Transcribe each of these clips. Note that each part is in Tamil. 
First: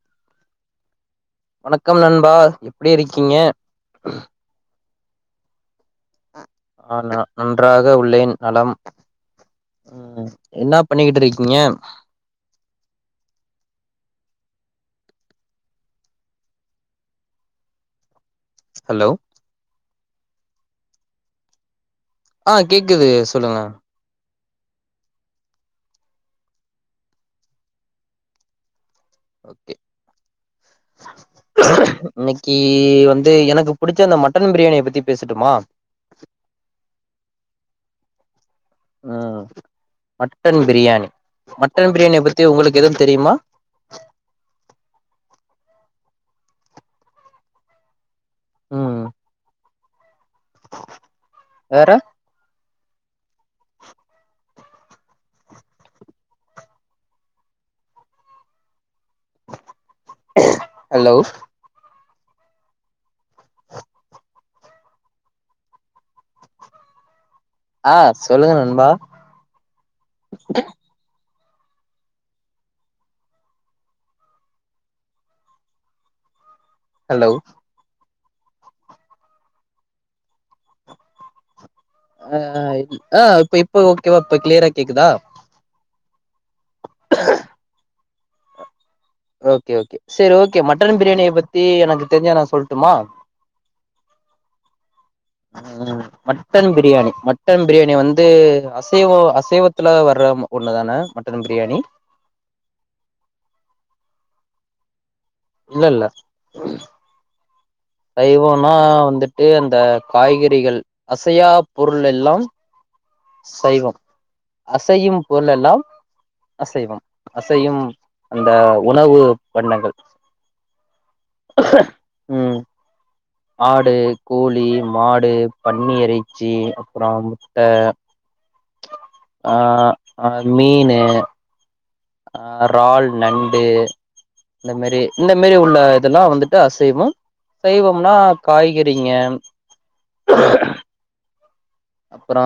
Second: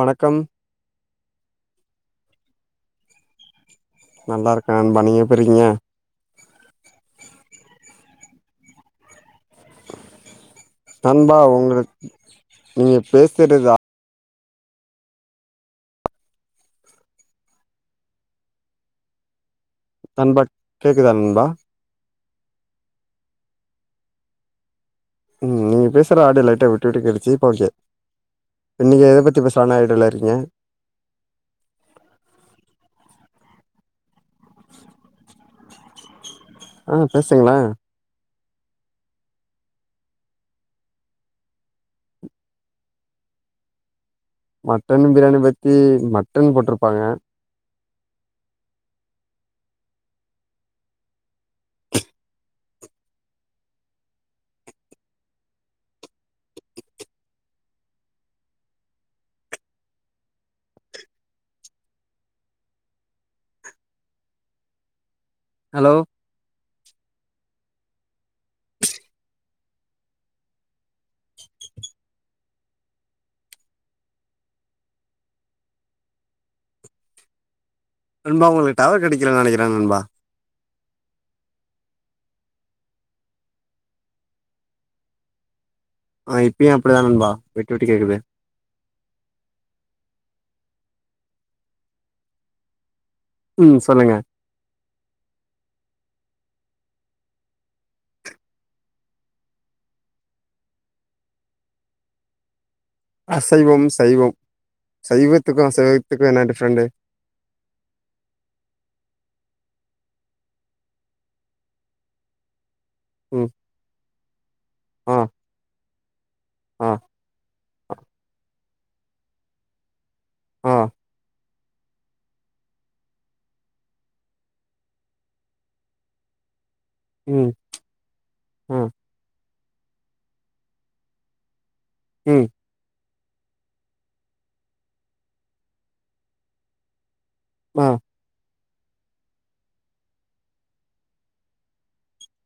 வணக்கம் வணக்கம் நண்பா எப்டி இருக்கீங்க நல்லா இருக்கன் மணி எப்டி இருக்கீங்க ஆ நன்றாக உள்ளேன் நலம் உ நண்பா உங்களுக் நீங்க பேசறதா ஹலோ நண்பா கேக்குதா நண்பா ஆஹ் கேக்குது சொல்லுங்க உஹம் நீங்க பேசுற ஆடியோ லைட்டா விட்டு விட்டு கேட்டுச்சு இப்போ ஓகே நீங்க எத பத்தி பேசலானு ஏங் ஐடியால இருக்கீங்க ஹமு இன்னைக்கு வந்து எனக்கு புடி புடிச்சிருந்தா மட்டும் பிரியாணிய பத்தி பேசட்டுமா ஆஹ் பேசுங்களேன் உஹம் மட்டன் பிரியாணி மட்டன் பிரியாணிய பத்தி உங்களுக்கு எதுவும் தெரியுமா மட்டன் பிரியாணி பத்தி மட்டன் போட்டிருப்பாங்க உஹம் வேற ஹலோ ஹலோ ஆஹ் சொல்லுங்க நண்பா ஹலோ நண்பா உங்களுக்கு டவர் கிடைக்கலனு நினைக்கிறேன் நண்பா ஆஹ் ஆஹ் இப்ப இப்ப ஓகேவா இப்ப கிளியரா கேக்குதா ஹா அப்ப அப்படி தான் நண்பா விட்டு விட்டு கேக்குது ஓகே ஓகே சரி ஓகே மட்டன் பிரியாணிய பத்தி எனக்கு தெரிஞ்சத நான் சொல்லட்டுமா உஹம் சொல்லுங்க உஹம் மட்டன் பிரியாணி மட்டன் பிரியாணி வந்து அசைவம் அசைவத்துல வர்றது ஒண்ணுதானே மட்டன் பிரியாணி அசைவம் சைவம் சைவத்துக்கும் இல்ல இல்ல அசைவத்துக்கும் என்ன டிஃப்ரெண்டு சைவம்னா வந்துட்டு அந்த காய்கறிகள் அசையா பொருள் எல்லாம் ம் சைவம் ஆ அசையும் பொருலெல்லாம் ஆ அசைவம் அசையும் அந்த உணவு பண்டங்கள் ஆஹா ஹா உஹம் ஆடு, கோழி, மாடு, பன்னிறைச்சி அப்புறம் முட்டை உம் ஆஹ் அஹ மீனு ம் அஹ் இறால் நண்டு இந்த மாதிரி இந்த மாதிரி உள்ள இதெல்லாம் வந்துட்டு அசைவம் ஆ சைவோம்னா காய்கறிங்க அப்புற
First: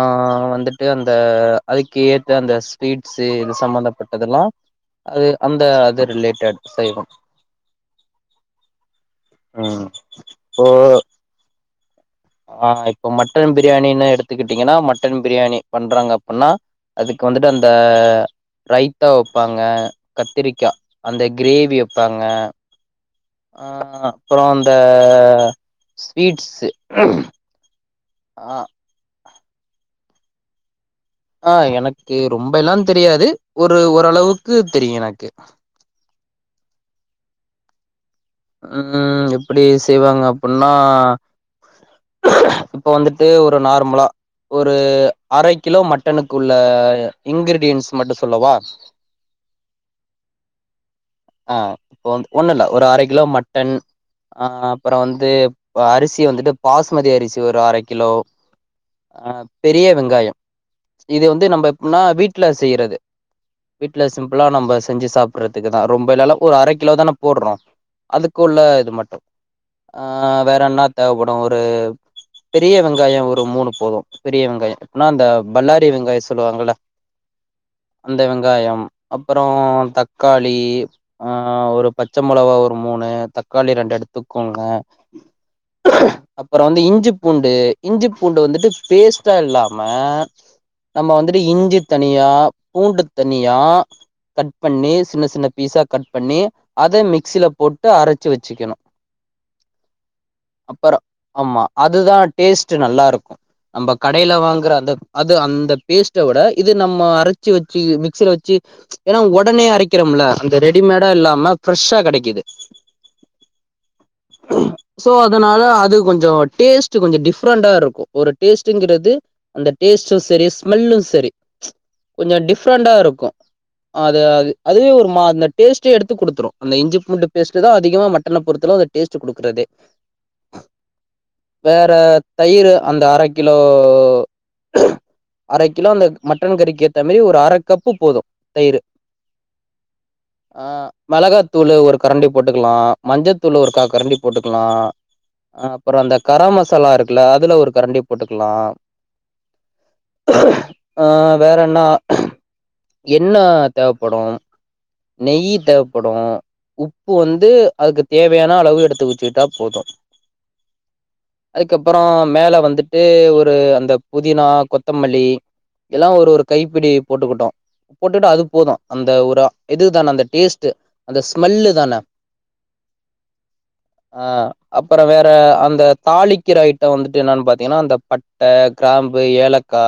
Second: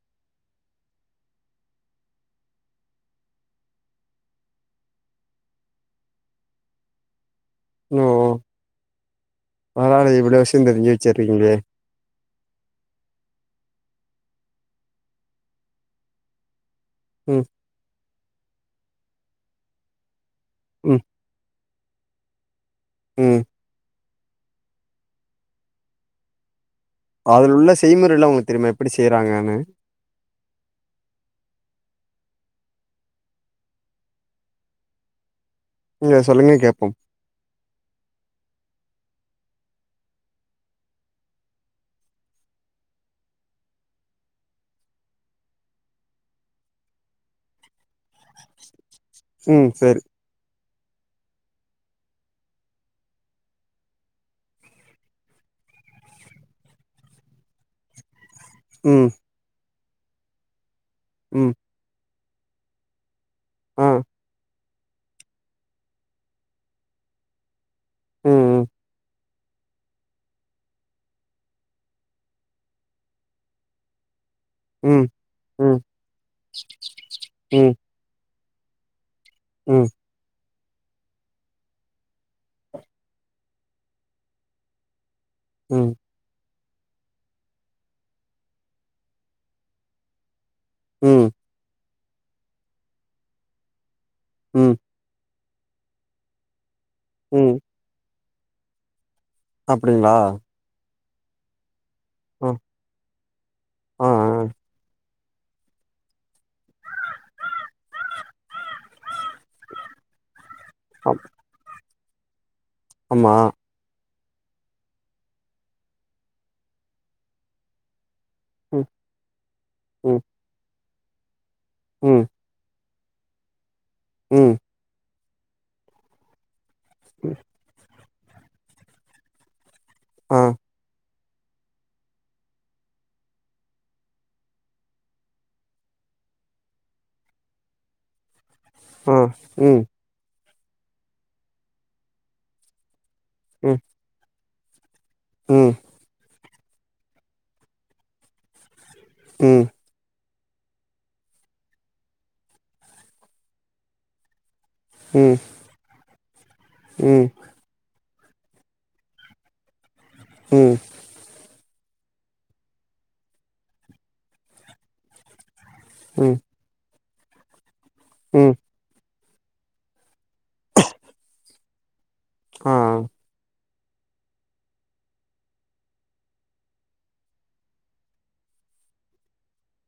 வந்துட்டு அந்த அதுக்கு ஏத்த அந்த ஸ்வீட்ஸு இது சம்பந்தப்பட்டதெல்லா அது அந்த அது ரிலேட்டட் செய்வோ ஓ ஓ ம் பரவால்ல இவ்ளோ இப்போ விஷயஞ் தெரிஞ்சு வச்சிருக்கீங்களே ஆ இப்ப மட்டன் பிரியாணின்னு எடுத்துக்கிட்டீங்கன்னா மட்டன் பிரியாணி பண்றாங்க அப்பன்னா அதுக்கு ம் வந்துட்டு அந்த ரைத்தா வப்பாங்க கத்திரிக்கா ம் அந்த கிரேவிய தாங்க ம். ஆ அப்புறோ அந்த ஸ்வீட்ஸு அதுல உள்ள செய்முற எல்லா உங்களுக்கு ஆ தெரியுமா எப்படி செய்யறாங்க னு ஆ எனக்கு ரொம்ப எல்லாந் தெரியாது ஒரு ஒரளவுக்கு தெரியு எனக்கு எங்க சொல்லுங்க கேப்போம் ம் எப்பிடி செய்வாங்க அப்பட்ன்னா இப்ப வந்துட்டு ஒரு நார்மலா ஒரு அர கிலோ மட்டனுக்கு உள்ள இன்கிரீடியன்ஸ் மட்டு சொல்லவா ம் சேரி ஆ வந் ஒண்ணு இல்ல ஒரு அர கிலோ மட்டன் ஆ அப்புற வந்து ப அரிசி வந்துட்டு பாஸ்மதி அரிசி ஒரு அர கிலோ ம் ஆ பெரிய வெங்காயோ இது வந்து ம். நம்ப எப்பிட்னா வீட் ல செய்யறது ஆ. வீட்ல சிம்பிளா நம்ப செஞ்சு சாப்டறதுக்குதா ரொம்ப இல்லல்ல ஒரு அர கிலோதான போட்றோ ம் அதுக்குள்ள ம். இது மட்டு ஆ வேற என்னா தேவைப்படு ஒரு பெரிய வெங்காயோ ஒரு மூணு போது பெரிய வெங்காயோ ம் எப்பிட்னா அந்த ம் பல்லாரி வெங்காயோ சொல்லுவாங்கல்ல ம் அந்த வெங் வெங்காயம் அப்பறோ தக்கா ளி ஆஹ் ஒரு பச்ச மொளகா ஒரு மூணு தக்காளி ரெண்டு எடுத்துக்கோங்க உம் அப்பறம் வந்து இஞ்சி பூண்டு இஞ்சி பூண்டு வந்துட்டு பேஸ்ட்டா இல்லாம நம்ம ம் வந்துட்டு இஞ்சி தனியா பூண்டு தனியா கட் ம் பண்ணி சின்ன சின்ன பீஸா கட் பண்ணி அத மிக்சில ம். போட்டு அர அரச்சு வச்சுக்கணும் அப்டிங்களா அப்புறம் ஆமா அதுதான் அ டேஸ்ட் நல்லா இருக்கும் நம்ப ஆ கடைல ஆ. வாங்குற அந்த அது அந்த பேஸ்ட்ட வுட இது நம்ம அரச்சு வச்சு மிக்சில வச்சு ஏனா ஒடனே அரைக்கிறோம்ல அந்த ரெடிமேடா ஆம் இல்லாம ஃப்ரெஷ்ஷா கெடைக்கிது ஆமா சோ அதனால அது கொஞ்சம் டேஸ்ட்டு கொஞ்ச டிஃப்ரெண்டா இருக்கும் ஒரு ம் டேஸ்ட்ங்கறது அந்த டேஸ்ட்டு ம் சரி ஸ்மெல்லு சரி ம் கொஞ்ச டிஃப்ரெண்டாருகும் க்கு அது அது ம். அதுவே ஒரு மா இந்த டேஸ்ட்டே எடுத்து குடுத்துறும் அந்த இஞ்சி பூண்டு பேஸ்ட் தான் அதிகமா மட் என்ன பொறுத்த அளவு அது டேஸ்ட்டு கொடுக்குறது ஆஹம் வேற தயிரு அந்த அரை கிலோ அர கிலோ அந்த மட்டன் கறிக்கு ஏத்த மாரி ஒரு அர கப்பு போதும் ஹ உம் ஆஹ் மெளகாத்தூளு ஒரு கரண்டி போட்டுக்கலாம் மஞ்சத்தூளு ஒரு ம் காகரண்டி போட்டு க்கலாம் ம் அஹ் அப்பறம் அந்த கரம் மசாலா இருக்குல்ல அதுல ஒரு கரண்டி போட்டுக்கலா ம் ஆ வேற என்ன எண்ண தேவைப்படும் ம் நெய்யி தேவைப்படு உப்பு ம் வந்து அதுக்கு தேவையான அளவு எடுத்து வச்சுக்கிட்டா போது ம் அதுக்கப்புறோ மேல வந்துட்டு ஒரு அந்த புதினா கொத்தமல்லி எல்லா ஒரு ம் ஒரு கைப்பிடி போட்டுக்குட்டு போட்டுட்டு அது ம். போது அந்த ஒ ரு இதுதான் அந்த டேஸ்ட்டு அந்த ஸ்மெல்லு தான ஆ ஆ ஆ அப்புற வேற அந்த தாளிக்கிற ஐட்டோ வந்துட்டு என்னன்னு பாத்தீங்கன்னா அந்த பட்ட கிராம்பு ஏலக்கா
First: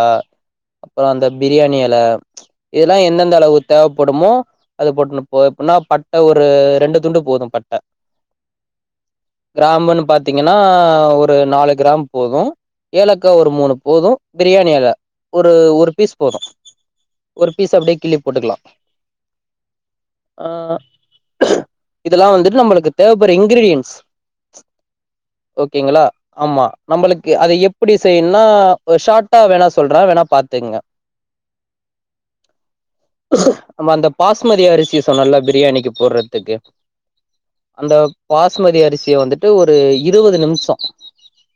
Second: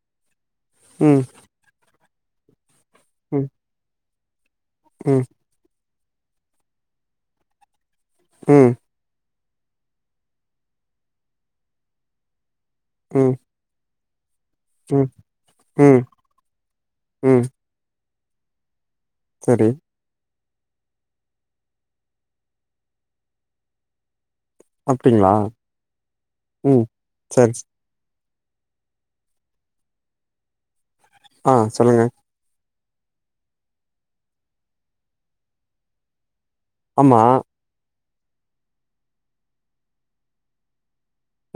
அப்புற ம் அந்த பிரியாணி எல இதெல்லா எந்தெந்த ம் அளவு தேவ ப்படுமோ அது போட்னு ம் போ எப்பனா பட் ட ஒரு ரெண்டு துண்டு போது பட்ட ம் கிராம்புன்னு பாத்தீங்கன்னா ஒரு நாலு கிராம்பு போது ஏலக்கா ம் ஒரு மூணு போது பிரியாணி எல ம் ஒரு ஒரு ம் பீஸ் போது ஒரு பீஸ் அப்டியே கிள்ளி போட்டுக்கலா செரி ஆ இதெல்லா வந்துட்டு நம்மளுக்கு தேவப்படுற இன்கிரிடியன்ஸ் அப்டிங்களா ஓகேங்களா ஆமா ம் நம்பளுக்கு சரி அத எப்படி செய்ய னுன்லா ஒரு ஷார்ட்டா வேண்ணா சொல்றே வேண்ணா பாத்துக்ங்க ஆ சொல்லுங்க ஆமா அந்த பாஸ் மதி அரிசிய சொன்னல்ல பிரியாணிக்கு போட்றதுக்கு ஆமா அந்த பாஸ்மதி அரிசிய வந்துட்டு ஒரு இருவது நிம்ஷோ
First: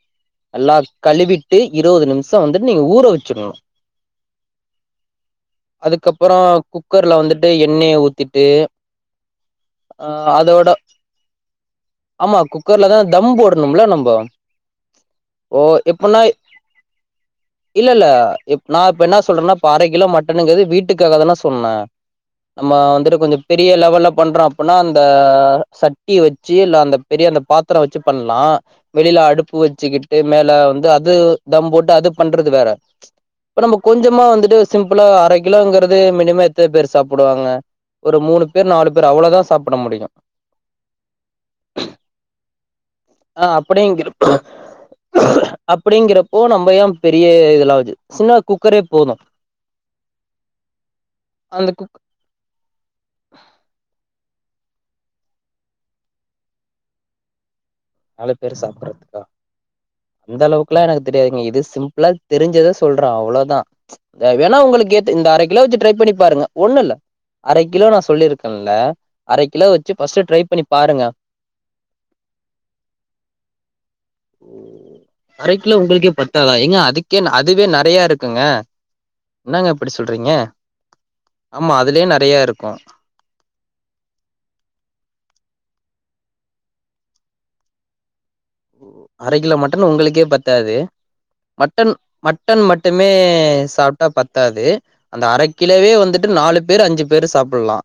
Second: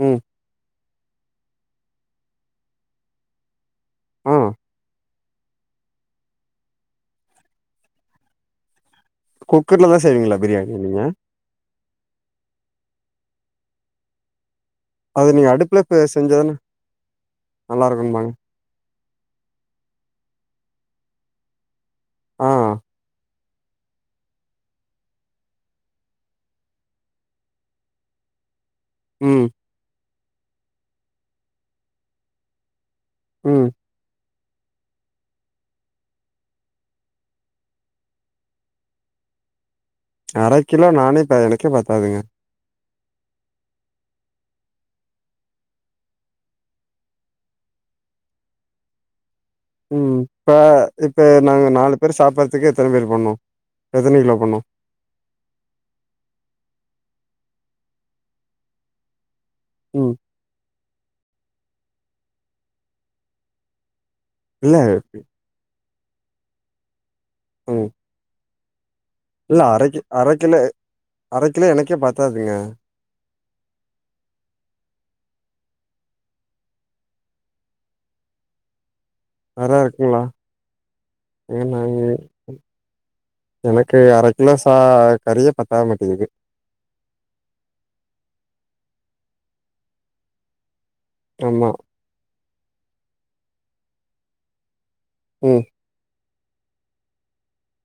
உம் நல்ல கழுவிட்டு இருபது நிமிஷம் வந்துட்டு நீங்க ஊற வச்சிடணும் ஆ அதுக்கப்புறம் குக்கர்ல வந்துட்டு எண்ணெயை ஊத்திட்டு குக்கர்லாம் தான் ஆ செய்வீங்களா அதோட பிரியாணி நீங்க ஆமா குக்கர்லதான் தம் போடணும்ல நம்போ அது நீங்க ஓ அடுப்புல ப எப்பனா செஞ்சாதான நல்லா இல்ல இல்ல இருக்கும்பாங்க நான் இப்ப என்ன சொல்றேன்னா அரை கிலோ மட்டனு வீட்டுக்காக தான் சொன்னேன் ஆ நம்ம வந்துட்டு கொஞ்சம் பெரிய லெவல்ல அல்லபண்றனாம்அப்படின்னா அந்த சட்டி வச்சு இல்ல அந்த பெரிய அந்த பாத்திரம் வச்சு பண்ணலாம் வெளியில ம் அடுப்பு வச்சுக்கிட்டு மேல வந்து அது தம் போட்டு அது பண்றது வேற இப்ப ம் நம்ம கொஞ்சமா வந்துட்டு சிம்புளா அரை கிலோங்கிற வந்து மினிமம் எத்தனைபேர் சாப்பிடுவாங்க ஒரு மூணு பேர் நாலு பேர் அவ்வளவுதான் சாப்பிடு அரை கிலோ நானே எனக்கே பத்தாதுங்க ஆ அப்படிங்கிறப்ப அப்படிங்கிறப்போ நம்ம ஏன் பெரிய இதுல ஆகுச்சு சின்ன குக்கரே போதும்னு உம் இப்ப இப்போ அந்த நாங்கள் நாலு குக் பேர் சாப்பிட்றதுக்கு எத்தனை பேர் பண்ணோம் எத்தனை கிலோ பண்ணோம் நாலு பேர் சாப்பிடறதுக்கா ம் அந்த அளவுக்கு எனக்கு தெரியதுங்க இது சிம்பிளா தெரிஞ்சதை சொல்றன் அவ்வளவுதான் வேணா இல்ல உங்களுக்கு இந்த அரை கிலோ வச்சு ட்ரை பண்ணி பாருங்க ஒண்ணும்இல்ல அரை கிலோ ம் நான் சொல்லியிருக்கேன் இல்ல இல்ல அரைக்கு அரை கிலோ அரை கிலோ எனக்கே பாத்தாதுங்க அரைக்கிலோ உங்களுக்கே பத்தாதாங்கஏங்க அதுக்கே அதுவே நிறைய இருக்குங்க என்னங்க நெறையா இப்டி இருக்குங்களா சொல்றீங்க ஏ ஆமா நான் அதுலயே நெறையா இருக்கும் எனக்கு அரை கிலோ கறியே பார்த்தாலே ஆயிட்டுருக்கு அரை கிலோ மட்டன் உங்களுக்கே பத்தாது ஆமா மட்டன் மட் மட்டன் மட்டுமே சாப்ட்டா பத்தாது அந்த ம் அரக்கிலோவே வந்து ட்டு நாலு பேர் அஞ்சி பேர் சாப்படலா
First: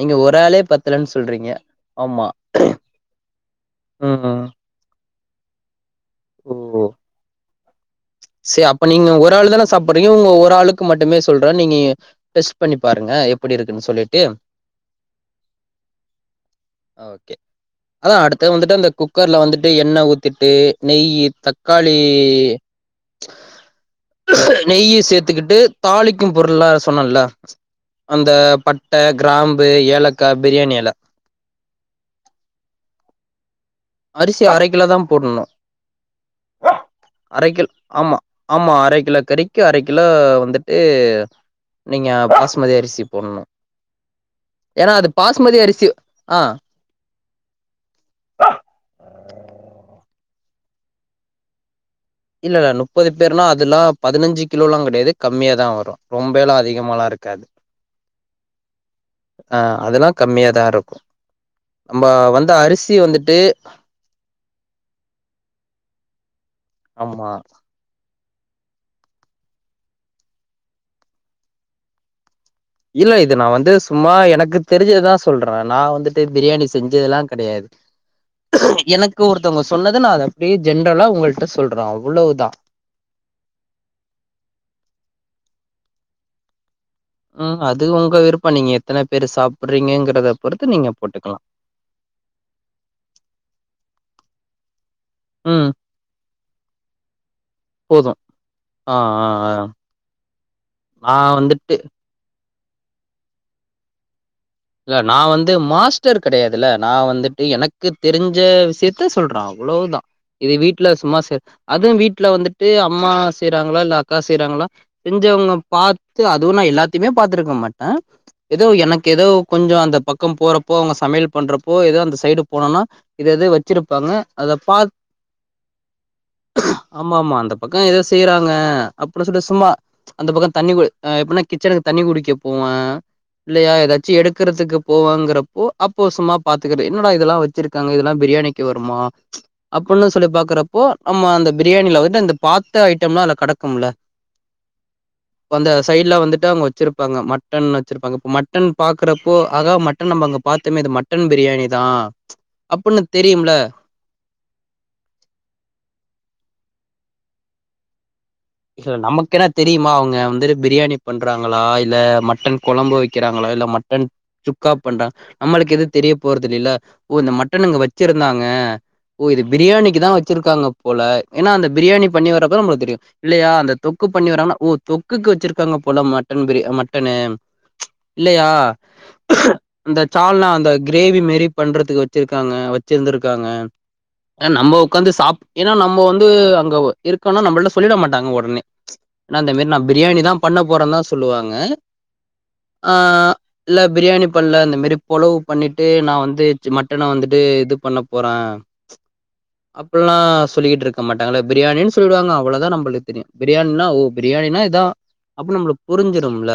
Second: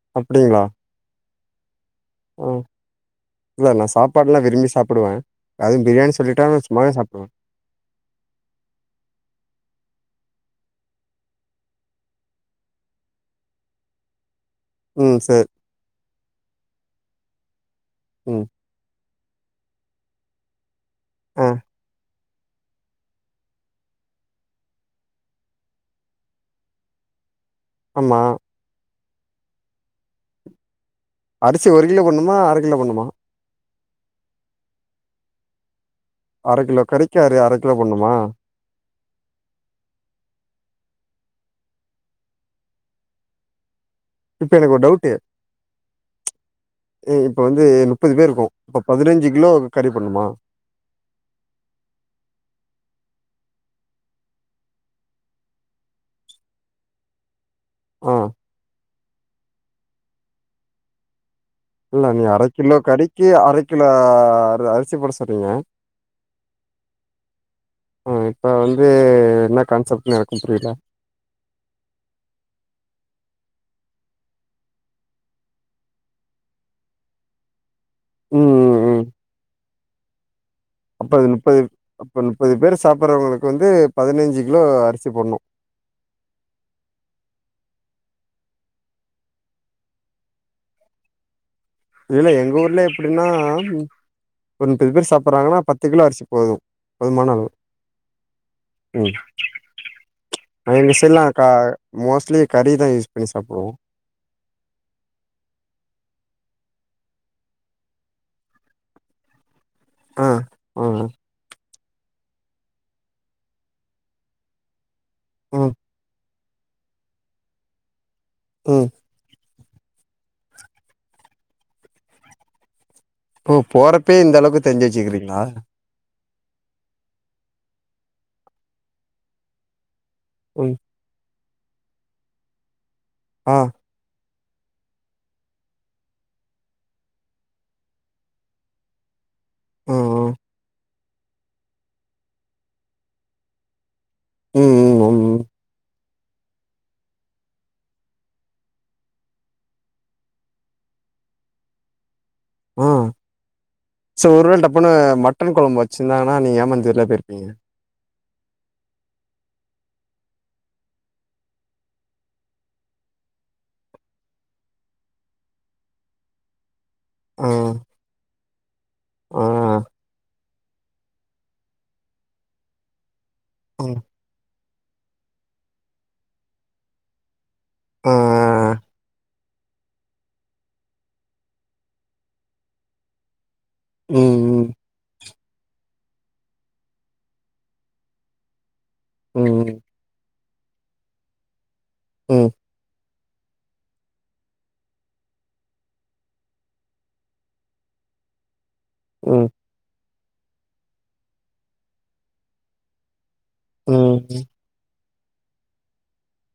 நீங்க ஒரு ஆளே அப்டிங்களா பத்தலன் சொல்றீங்க ஆமா ஆ இல்ல நா ம் சாப்பாடுலாம் விரும்பி சாப்புடுவன் அதுவும் பிரியாணி சொல்லிட்டான் வச்சிக்கி சும்மாவே சாப்புடுவன் சேரி அப்ப நீங்க ஒரு ஆள் தான சாப்பறீங்க உங்க ஒரு ஆளுக்கு மட்டுமே சொல்றன் நீங்க டெஸ்ட் பண்ணி பாருங்க எப்டி இருக்குன்னு சொல்லிட்டு ம் சரி ஓகே அதா ம். அடுத்து வந்துட்டு அந்த குக் குக்கர்ல வந்துட்டு எண்ண ஊத்திட்டு நெயி ஆ. தக்காளி கே நெய்ய சேத்துக்கிட்டு தாளிக்கும் பொருள்ளா சொன்ன இல்ல ஆமா. அந்த பட் ட கிராம்பு ஏலக்கா பிரியாணி எல அரிசி ஒரு கிலோ போடுணுமா அர கிலோ போடுணுமா அரிசி அரக்கிலோ தா போடணும் கிலோ கறிக்கு அர கில் கிலோ போடணுமா? ஆமா ஆமா அர கிலோ கறிக்கு அர கிலோ வந்துட்டு நீங்க பாஸ்மதி அரிசி போடணும் இப்ப எனக்கு ஒரு டவுட்டு அரிசி ஆ இப்ப வந்து முப்பது பேர் இருக்கும் இப்ப பதிநஞ்சி கிலோ கறி போடுணுமா இல்ல இல்ல முப்பது பேருனா அதுல்லா பதினஞ்சி கிலோல்லா கெடையாது கம்மியாதா வரும் ரொம்ப எல்லாம் அதிகமாலா இருக்காது ம் ஆ அதெல்லா கம்மியாதா இருக்கும் இல்ல நீ அர கிலோ கறிக்கு அர கிலோ அரிசி போட சொன்னிங்க ஆமா ஆ இப்ப வந்து என்ன கான்செப்ட்னு எனக்கும் புரியவைக்கலா இல்ல இது நா வந்து சும்மா எனக்கு தெரிஞ்சதுதா சொல்றன் நா வந்துட்டு பிரியாணி செஞ்சது க்ஷலாம் கெடையாது எனக்கு ஒருத்தவங்க சொன்ன இது இன்னும் அத அப்டியே ஜென்ரலா அப்பது உங்கள்ட்ட முப்பது சொல்றே அப்ப அவ்ளோதா முப்பது பேர் சாப்பிடுறவங்களுக்கு வந்து பதினைஞ்சு கிலோ அரிசி போடனும் அது உங்க விருப்பம் நீங்க எத்தனை பேரு சாப்பிடுறீங்கங்கறத பொறுத்து நீங்க போட்டுக்கலாம் இல்லல்ல எங்க ஊர்ல எப்படின்னா ஒரு பே சாப்பிடுறாங்கன்னா ம் பத்து கிலோ அரிசி போதும் போதுமான அளவு போது ஆ ஆ ஆ நா வந்துட்டு மோஸ்ட்லி கறி தான் யூஸ் பண்ணி சாப்பிடுவோம் இல்ல நான் வந்து மாஸ்டர் கிடையாதுல்ல நான் வந்துட்டு எனக்கு தெரிஞ்ச விஷயத்த சொல்றேன் அவ்வளவுதான் ஆ இது ஆ வீட்டுல சும்மா சே அதுவும் வீட்டுல வந்துட்டு அம்மா செய்யறாங்களா இல்ல அக்கா செய்யறாங்களா செஞ்சவங்க ம் பார்த்து அ அது நான் எல்லாத்தையுமே பார்த்தருக்க மாட்டேன் ஏதோ ம் எனக்கு ஏதோ கொஞ்சம் அந்த பக்கம் போறப்போ அவங்க சமையல் பண்றப்போ ஏதோ அந்த சைடு போனோம்னா இது எது ஓ வச்சிருப்பாங்க போறப்பே இந்த அத அளவுக்கு தெரிஞ்சு பாத் வச்சுக்கிறீங்களா. ஆமா ஆமா அந்த பக்கம் ஏதோ செய்யறாங்க அப்புடின்னு சொல்லி சும்மா. அந்த பக்கம் தண்ணி் ம் எப்படினா கிச்சனுக்கு தண்ணி குடிக்க போமா. ஆ இல்லையா ஏதாச்சு எடுத் இருக்கறிதுக்கு போவாங்கிறப்போ அப்போ சும்மா பாத்துக்கற என்னடா இதெல்லாம் வச்சிருக்காங்க இதெல்லாம் பிரியாணிக்கு வருமா. அப்படின்னு சொல்லி ம் பாக்குறப்போ. ஆமா அந்த பிரியாணில வந்து அந்த பாத்த ஐட்டம்லாம் அதுல கிடக்கும்ல. ம் ம் ம் ம் ம் அந்த சைட் புலா வந்துட்டு அவங்க வச்சிருப்பாங்க மட்டன் வச்சிருப்பாங்க இப்போ மட்டன் பார்க் இருகிறப்போ ஆகா மட்டன் நம்ம அங்க பாத்ததுமே இது மட்டன் பிரியாணி தான். ஓ சோ ஒருவேல டப்புன்னு மட்டன் குழம்பு வச்சிருந்தாங்கன்னா நீ ஏமாந்துருவல. வெறுப்பிங்க. இல்ல நமக்கு என்னா தெரியுமா அவங்க வந்து பிரியாணி பண்றாங்களா இல்ல மட்டன் குழம்பு வைக்கிறாங்களா இல்ல மட்டன் சுக்கா பண்றா நம்மளுக்கு எது தெரிய போறது இல்லல்ல. ஓ இந்த ஆ மட்டன் அங்க வச்சிருந்தாங்க. ஓ இது ஆ பிரியாணிக்கு தான் வச்சிருக்காங்க. போல ஏன்னா அந்த பிரியாணி பண்ணி வரப்போ நம்மளுக்கு தெரியும். இல்லையா அந்த ம் தொக்கு பண்ணி வராங்கன்னா ஓ தொக்குக்கு வச்சிருக்காங்க போல மட்டன் பிரியாணி மட்டனு. இச் ஆ இல்லையா. அந்த சால்னா அந்த கிரேவி மேரி பண்றதுக்கு வெச்சுருக்காங்க வெச்சுருந்துருக்காங்க ஏ நம்ம ம் உக்காந்து சாப் ஏன்னா நம்ம வந்து அங்க இருக்கன்னா நம்மள்ட்ட சொல்லிட மாட் டாங்க ஒடனே நா ம் அந்த மேரி நா ம் பிரியாணிதாம் பண்ண போறந்தா சொல்லுவாங்க ம் ஆ இல்ல பிரியாணி பண்ல இந்த மேரி புலாவ் பண்ணிட்டு நா வந்து மட்டன வந்துட்டு இது பண்ண போற ம் அப்ப அப்டிலா சொல்லிகிட்டு இருக்க மாட்டாங்கல்ல பிரியாணின் சொல்வாங்க அவ்வளோதா நம்பளுக் தெரியு பிரியாணின்னா ஓ ம் ம். பிரியாணின்னா இதா அப்போ நம்மளுக் புருஞ்சுரும்ல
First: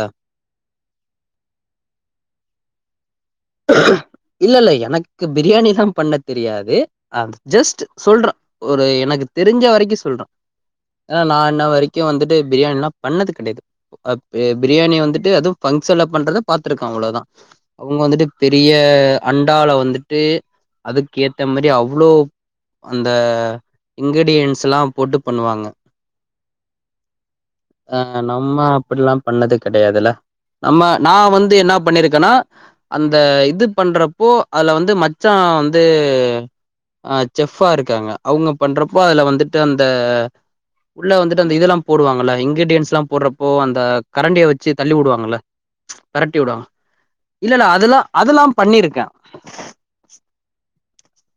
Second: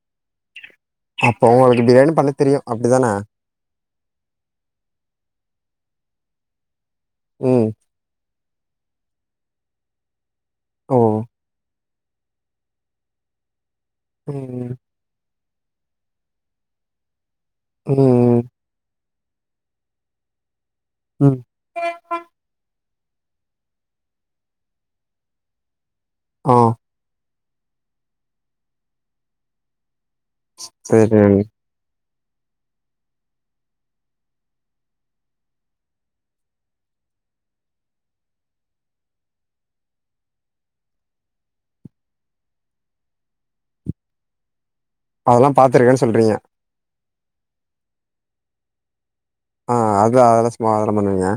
அப்போ உங்களுக்கு பிரியாணி பண்ண தெரியு அப்டிதான இல்ல இல்ல எனக்கு பிரியாணிலாம் பண்ண தெரியாது அ ம் ஜெஸ்ட்டு சொல்ற ஒரு எனக்கு தெருஞ்ச வரைக்கு சொல்ற ஓ ஆ நா இன்ன வரைக் இங்க வந்துட்டு பிரியாணில்லா பண்ணது கெடையாது அப்ப ம் பிரியாணி வந்துட்டு அது பங்சன்ல பன்றத பாத்துருக்கோ அவ்வளோதா அவங்க வந்துட்டு ம் பெரிய அண்டால வந்துட்டு ம் அதுக்கேத்த மாரி அவ்வளோ அந்த இன்கிரீடியன்ஸ் எல்லா போட்டு பண்ணுவாங்க ஆ ஆ நம்ம அப்டில்லாம் பண்ணது கெடையாதுல நம்ம நா சரி வந்து என்ன பண்ணிருக் இருந்தன்னா அந்த இது பண்றப்போ அதுல வந்து மச்சா வந்து அ செஃப்பா இருக்காங்க அவங்க பண்றப்போ அதுல வந்துட்டு அந்த உள்ள வந்துட்டு அந்த இதெல்லாம் போடுவங்கல்ல இன்கிரீடியன்ஸ் எல்லாம் போடுறப்போ அந்த கரண்டிய வெச் வெச்சு தள்ளி உடுவாங்கல்ல அதெல்லாம் பாத்துருக்கேன்னு சொல்றீங்க. வெரட்டி உடுவாங்க இல்ல இல்ல அதெல்லா அதல்லாம் பண்ணிருக்க ஆ அதா அதெல்லா சும்மா சம்பந்தோ இல்லிங்க